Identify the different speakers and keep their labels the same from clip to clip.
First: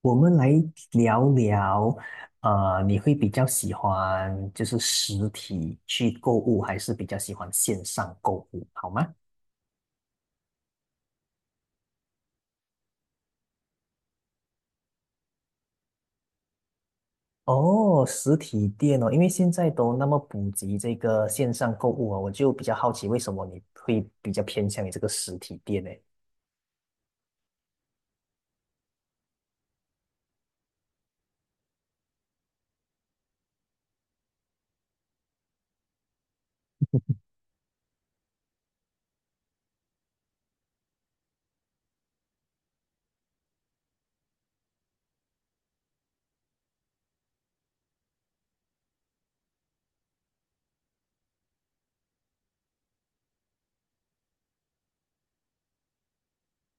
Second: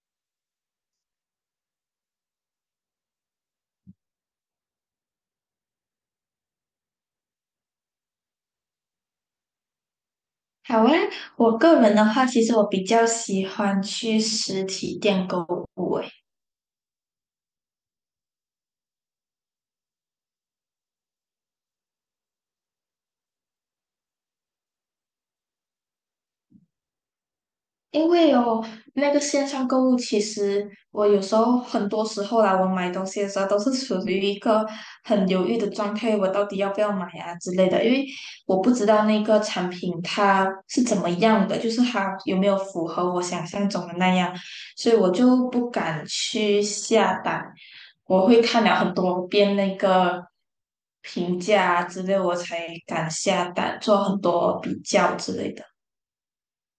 Speaker 1: 我们来聊聊，你会比较喜欢就是实体去购物，还是比较喜欢线上购物，好吗？
Speaker 2: 好啊，我个人的话，其实我比较喜欢去实体店购物。诶。
Speaker 1: 哦，实体店哦，因为现在都那么普及这个线上购物啊，我就比较好奇，为什么你会比较偏向于这个实体店呢？
Speaker 2: 因为哦，那个线上购物，其实我有时候很多时候啦，我买东西的时候都是处于一个很犹豫的状态，我到底要不要买啊之类的，因为我不知道那个产品它是怎么样的，就是它有没有符合我想象中的那样，所以我就不敢去下单，我会看了很多遍那个评价啊之类，我才敢下单，做很多比较之类的。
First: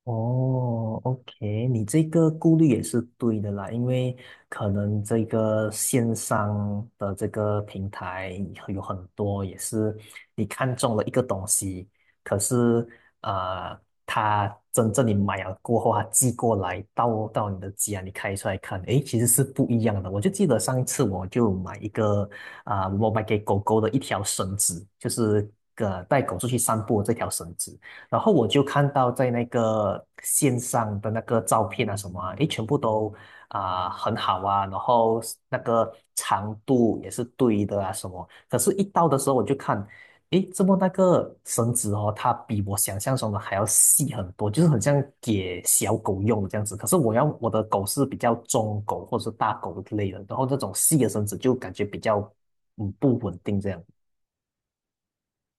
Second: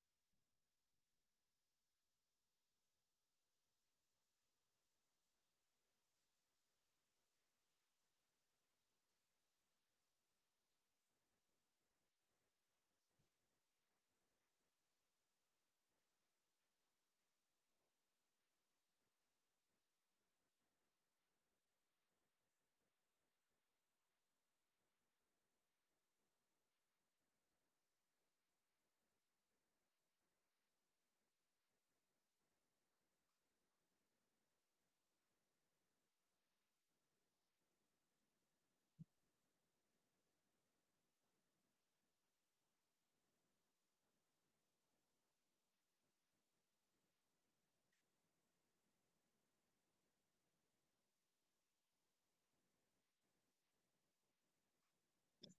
Speaker 1: 哦，OK,你这个顾虑也是对的啦，因为可能这个线上的这个平台有很多也是你看中了一个东西，可是呃，它真正你买了过后，它寄过来到你的家，你开出来看，诶，其实是不一样的。我就记得上一次我就买一个我买给狗狗的一条绳子，就是个带狗出去散步的这条绳子。然后我就看到在那个线上的那个照片啊什么啊，诶，全部都很好啊，然后那个长度也是对的啊什么。可是，一到的时候我就看，诶，怎么那个绳子哦，它比我想象中的还要细很多，就是很像给小狗用的这样子。可是我要我的狗是比较中狗或者是大狗之类的，然后这种细的绳子就感觉比较不稳定这样。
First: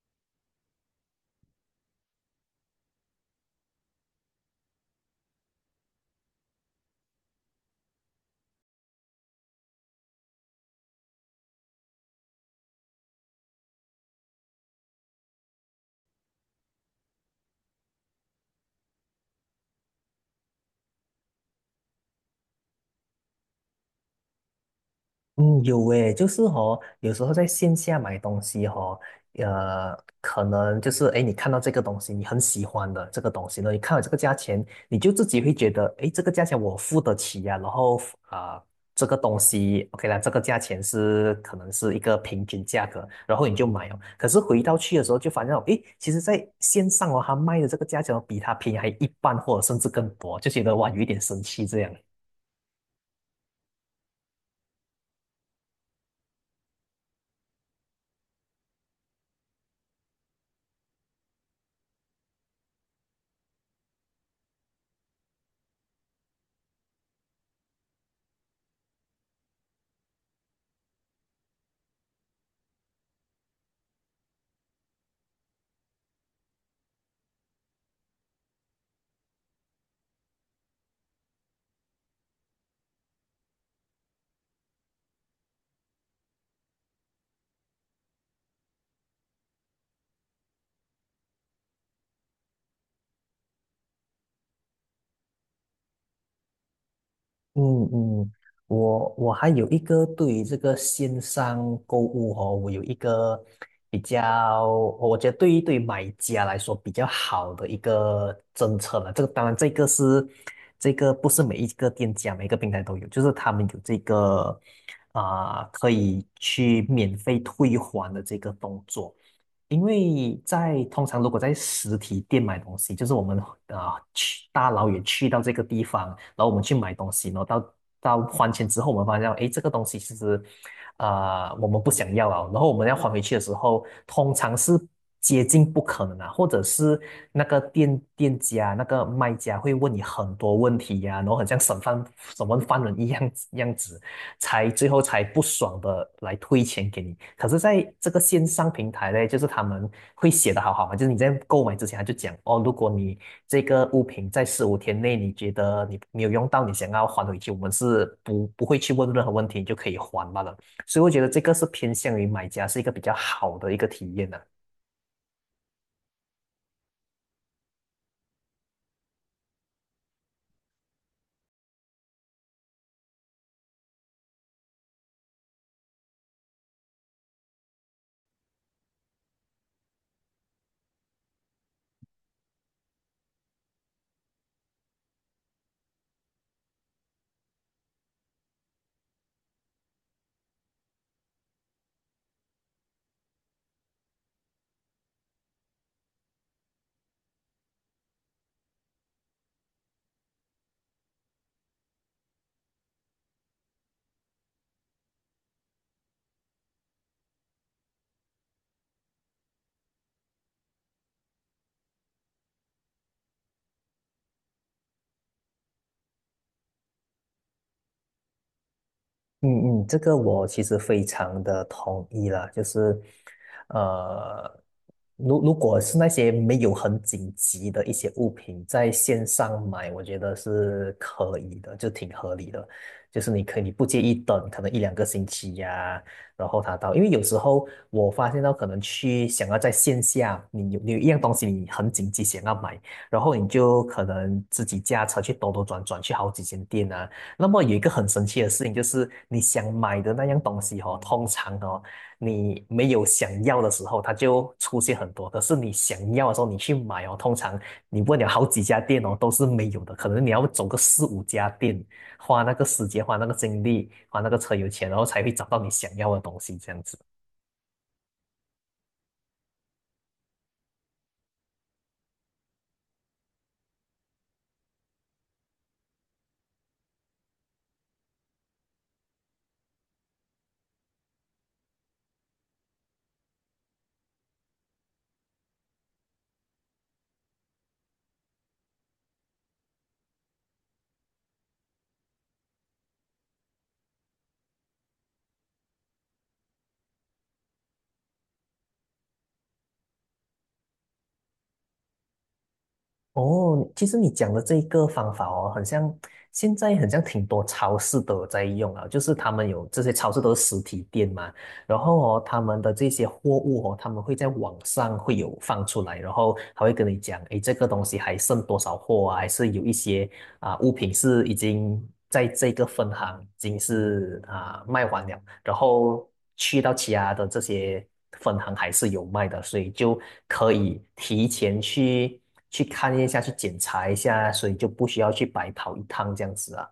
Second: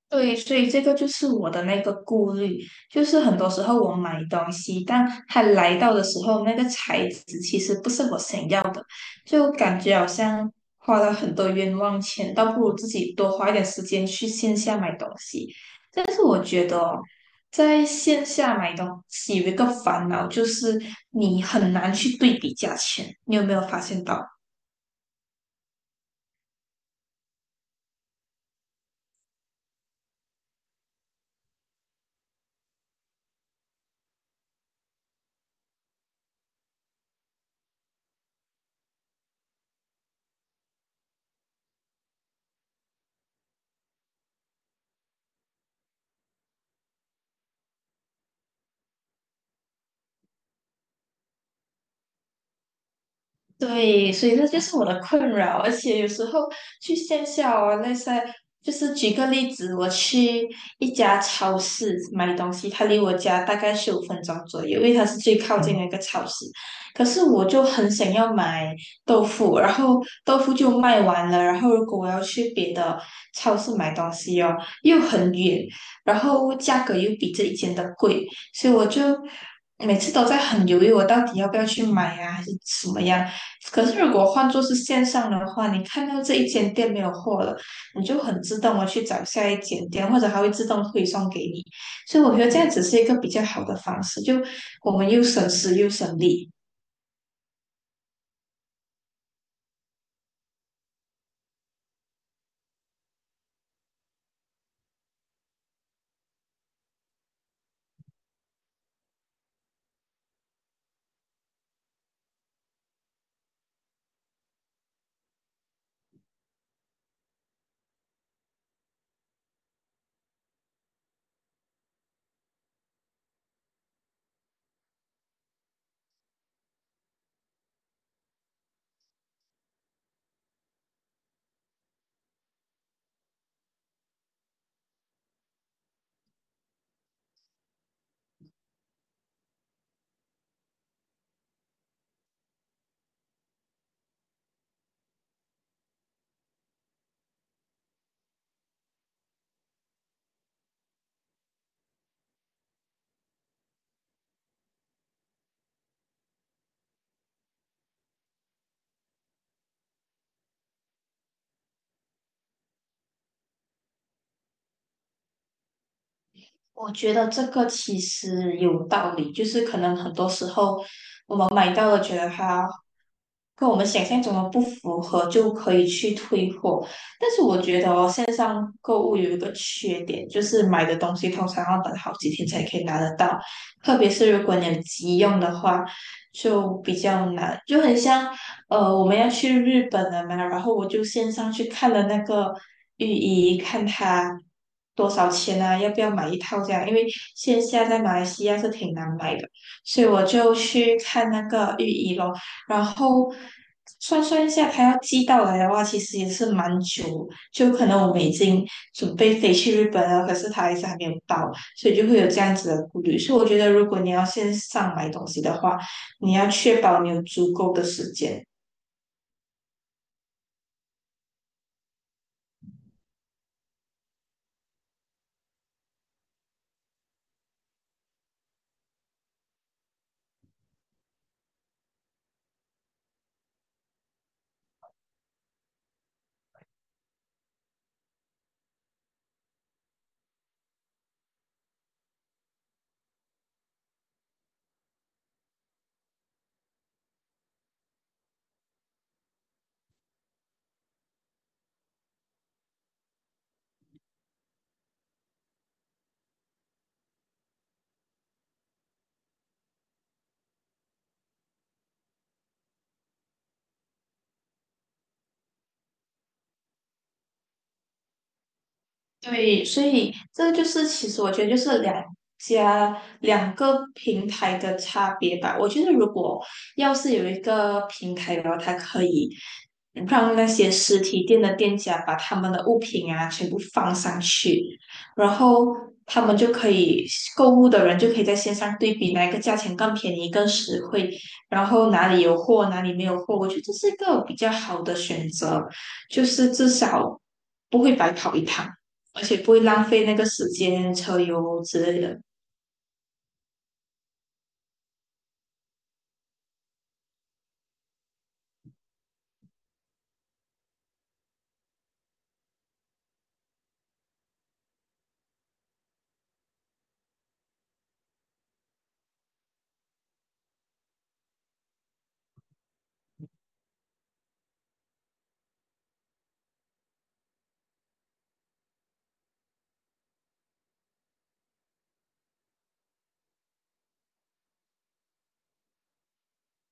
Speaker 2: 对，所以这个就是我的那个顾虑，就是很多时候我买东西，但它来到的时候，那个材质其实不是我想要，就感觉好像花了很多冤枉钱，倒不如自己多花一点时间去线下买东西。但是我觉得哦，在线下买东西有一个烦恼，就是你很难去对比价钱，你有没有发现到？
Speaker 1: 嗯，有诶，就是哦，有时候在线下买东西哦，可能就是诶，你看到这个东西，你很喜欢的这个东西呢，你看到这个价钱，你就自己会觉得，诶，这个价钱我付得起呀、然后啊、这个东西 OK 啦，这个价钱是可能是一个平均价格，然后你就买哦。可是回到去的时候，就发现到，诶，其实在线上哦，他卖的这个价钱哦比他便宜还一半，或者甚至更多，就觉得哇，有一点生气这样。
Speaker 2: 对，所以这就是我的困扰，而且有时候去线下哦，那些就是举个例子，我去一家超市买东西，它离我家大概15分钟左右，因为它是最靠近的一个超市。可是我就很想要买豆腐，然后豆腐就卖完了，然后如果我要去别的超市买东西哦，又很远，然后价格又比这一间的贵，所以我就每次都在很犹豫，我到底要不要去买呀，还是怎么样？可是如果换作是线上的话，你看到这一间店没有货了，你就很自动的去找下一间店，或者它会自动推送给你。所以我觉得这样子是一个比较好的方式，就我们又省时又省力。
Speaker 1: 嗯嗯，我还有一个对于这个线上购物哦，我有一个比较，我觉得对于买家来说比较好的一个政策了。这个当然，这个不是每一个店家每一个平台都有，就是他们有这个可以去免费退还的这个动作。因为在通常如果在实体店买东西，就是我们去大老远去到这个地方，然后我们去买东西，然后到还钱之后，我们发现哎这个东西其实我们不想要啊，然后我们要还回去的时候，通常是接近不可能啊，或者是那个店家那个卖家会问你很多问题呀、然后很像审问犯人一样子，才最后才不爽的来退钱给你。可是在这个线上平台呢，就是他们会写的好好嘛，就是你在购买之前他就讲哦，如果你这个物品在十五天内你觉得你没有用到，你想要还回去，我们是不会去问任何问题，你就可以还罢了。所以我觉得这个是偏向于买家是一个比较好的一个体验呢、
Speaker 2: 我觉得这个其实有道理，就是可能很多时候。买到。跟我们想象中的不符合，就可以去退货。但是我觉得哦，线上购物有一个缺点，就是买的东西通常要等好几天才可以拿得到，特别是如果你有急用的话，就比较难。就很像我们要去日本了嘛，然后我就线上去看了那个浴衣，看它多少钱啊，要不要买一套这样，因为线下在马来西亚是挺难买的。所以我就去看那个浴衣咯，然后算算一下，它要寄到来的话，其实也是蛮久，就可能我们已经准备飞去日本了，可是它还是还没有到，所以就会有这样子的顾虑。所以我觉得，如果你要线上买东西的话，你要确保你有足够的时间。
Speaker 1: 嗯嗯，这个我其实非常的同意啦，就是，呃，如果是那些没有很紧急的一些物品，在线上买，我觉得是可以的，就挺合理的。就是你可以你不介意等，可能一两个星期呀、然后它到，因为有时候我发现到可能去想要在线下，你有一样东西你很紧急想要买，然后你就可能自己驾车去兜兜转转去好几间店啊。那么有一个很神奇的事情，就是你想买的那样东西哦，通常哦，你没有想要的时候，它就出现很多；可是你想要的时候，你去买哦，通常你问了好几家店哦，都是没有的。可能你要走个四五家店，花那个时间，花那个精力，花那个车油钱，然后才会找到你想要的东西，这样子。
Speaker 2: 对，所以这就是其实我觉得就是两个平台的差别吧。我觉得如果要是有一个平台，然后它可以让那些实体店的店家把他们的物品啊全部放上去，然后他们就可以购物的人就可以在线上对比哪一个价钱更便宜、更实惠，然后哪里有货，哪里没有货，我觉得这是一个比较好的选择，就是至少不会白跑一趟。而且不会浪费那个时间、车油之类的。
Speaker 1: 哦，其实你讲的这一个方法哦，很像现在很像挺多超市都有在用啊，就是他们有这些超市都是实体店嘛，然后哦，他们的这些货物哦，他们会在网上会有放出来，然后他会跟你讲，诶，这个东西还剩多少货啊，还是有一些物品是已经在这个分行已经是卖完了，然后去到其他的这些分行还是有卖的，所以就可以提前去看一下，去检查一下，所以就不需要去白跑一趟这样子啊。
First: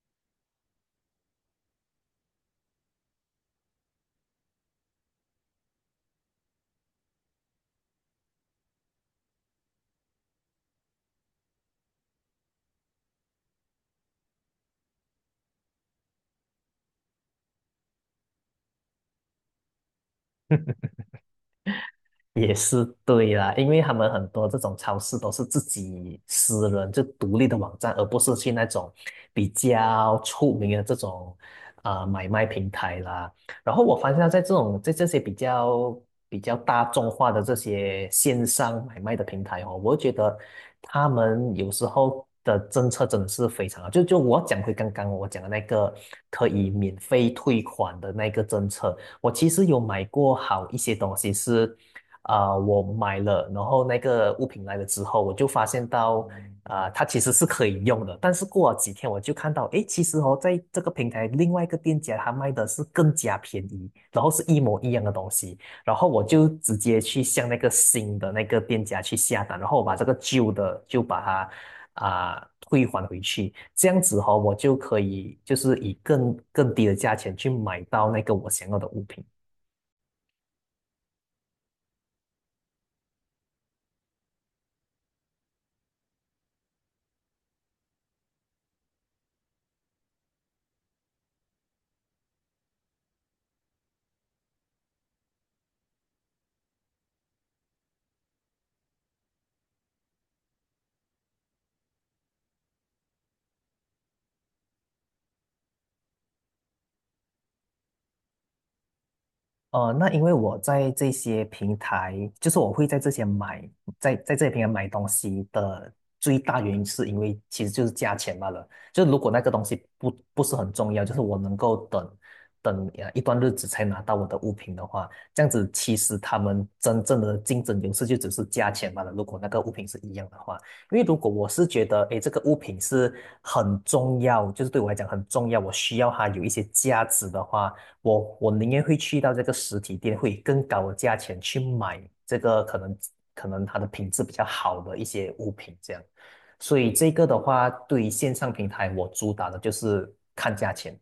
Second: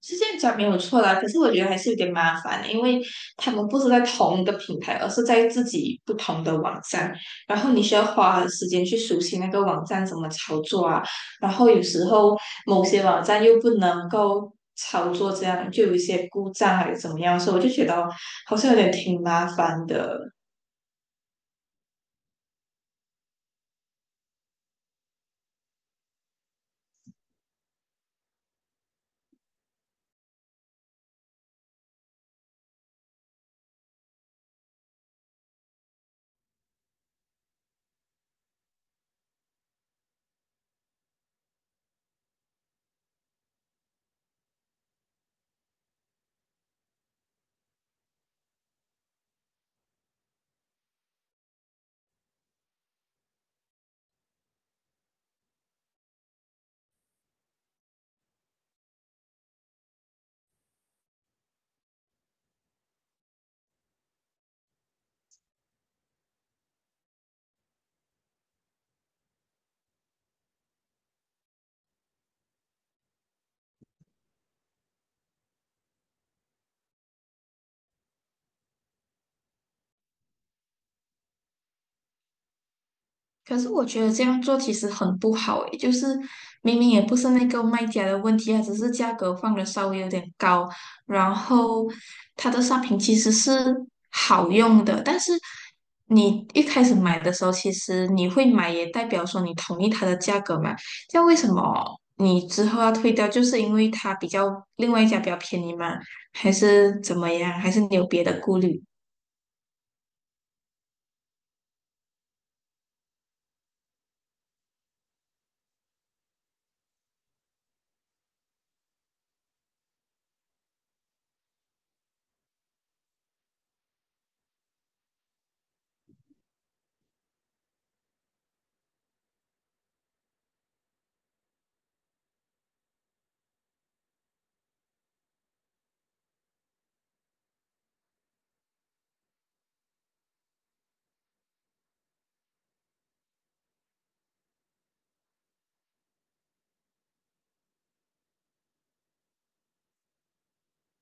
Speaker 2: 是这样讲没有错啦，可是我觉得还是有点麻烦的，因为他们不是在同一个平台，而是在自己不同的网站，然后你需要花时间去熟悉那个网站怎么操作啊，然后有时候某些网站又不能够操作，这样就有一些故障还是怎么样，所以我就觉得好像有点挺麻烦的。
Speaker 1: 也是对啦，因为他们很多这种超市都是自己私人就独立的网站，而不是去那种比较出名的这种买卖平台啦。然后我发现到在这些比较大众化的这些线上买卖的平台哦，我觉得他们有时候的政策真的是非常好。就我讲回刚刚我讲的那个可以免费退款的那个政策，我其实有买过好一些东西是。我买了，然后那个物品来了之后，我就发现到它其实是可以用的，但是过了几天我就看到，诶，其实哦，在这个平台另外一个店家他卖的是更加便宜，然后是一模一样的东西，然后我就直接去向那个新的那个店家去下单，然后我把这个旧的就把它退还回去，这样子哦，我就可以就是以更低的价钱去买到那个我想要的物品。
Speaker 2: 可是我觉得这样做其实很不好诶，就是明明也不是那个卖家的问题啊，只是价格放的稍微有点高，然后它的商品其实是好用的，但是你一开始买的时候，其实你会买也代表说你同意它的价格嘛，这样为什么你之后要退掉？就是因为它比较另外一家比较便宜吗？还是怎么样？还是你有别的顾虑？
Speaker 1: 那因为我在这些平台，就是我会在这些买，在这些平台买东西的最大原因，是因为其实就是价钱罢了。就如果那个东西不是很重要，就是我能够等一段日子才拿到我的物品的话，这样子其实他们真正的竞争优势就只是价钱罢了。如果那个物品是一样的话，因为如果我是觉得，诶，这个物品是很重要，就是对我来讲很重要，我需要它有一些价值的话。我宁愿会去到这个实体店，会以更高的价钱去买这个可能它的品质比较好的一些物品这样。所以这个的话，对于线上平台，我主打的就是看价钱。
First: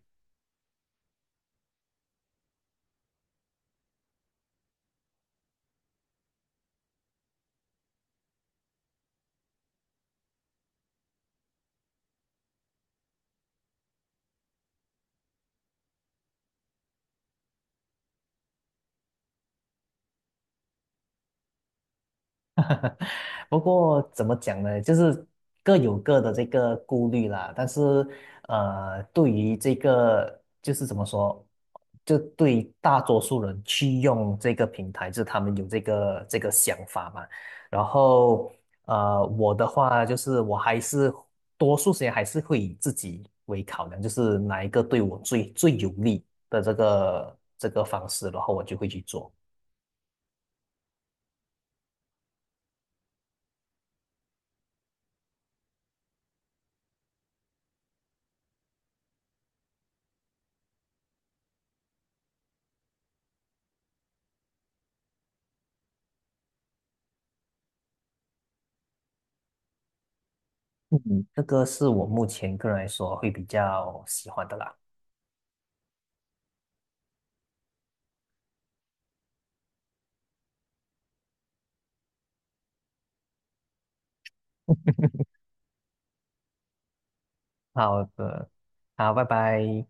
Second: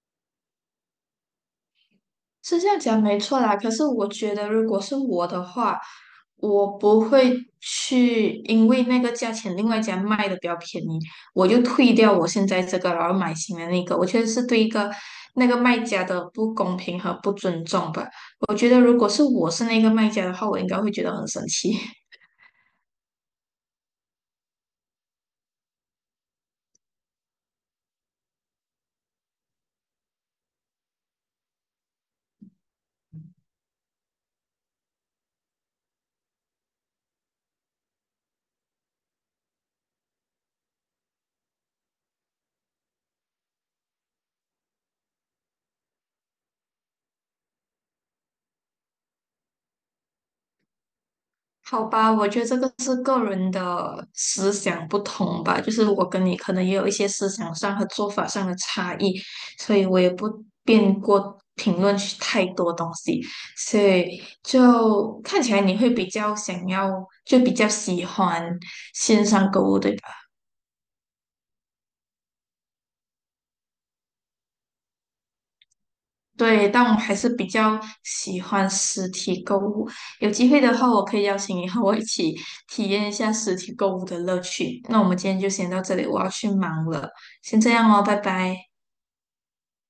Speaker 2: 是这样讲没错啦，可是我觉得如果是我的话，我不会去因为那个价钱，另外一家卖的比较便宜，我就退掉我现在这个，然后买新的那个。我觉得是对一个那个卖家的不公平和不尊重吧。我觉得如果是我是那个卖家的话，我应该会觉得很生气。
Speaker 1: 不过怎么讲呢，就是各有各的这个顾虑啦。但是，对于这个就是怎么说，就对于大多数人去用这个平台，就是他们有这个想法嘛。然后，我的话就是我还是多数时间还是会以自己为考量，就是哪一个对我最有利的这个方式，然后我就会去做。
Speaker 2: 好吧，我觉得这个是个人的思想不同吧，就是我跟你可能也有一些思想上和做法上的差异，所以我也不便过评论去太多东西，所以就看起来你会比较想要，就比较喜欢线上购物，对吧？
Speaker 1: 嗯，这个是我目前个人来说会比较喜欢的啦。
Speaker 2: 对，但我还是比较喜欢实体购物。有机会的话，我可以邀请你和我一起体验一下实体购物的乐趣。那我们今天就先到这里，我要去忙了，先这样哦，
Speaker 1: 好
Speaker 2: 拜
Speaker 1: 的，
Speaker 2: 拜。
Speaker 1: 好，拜拜。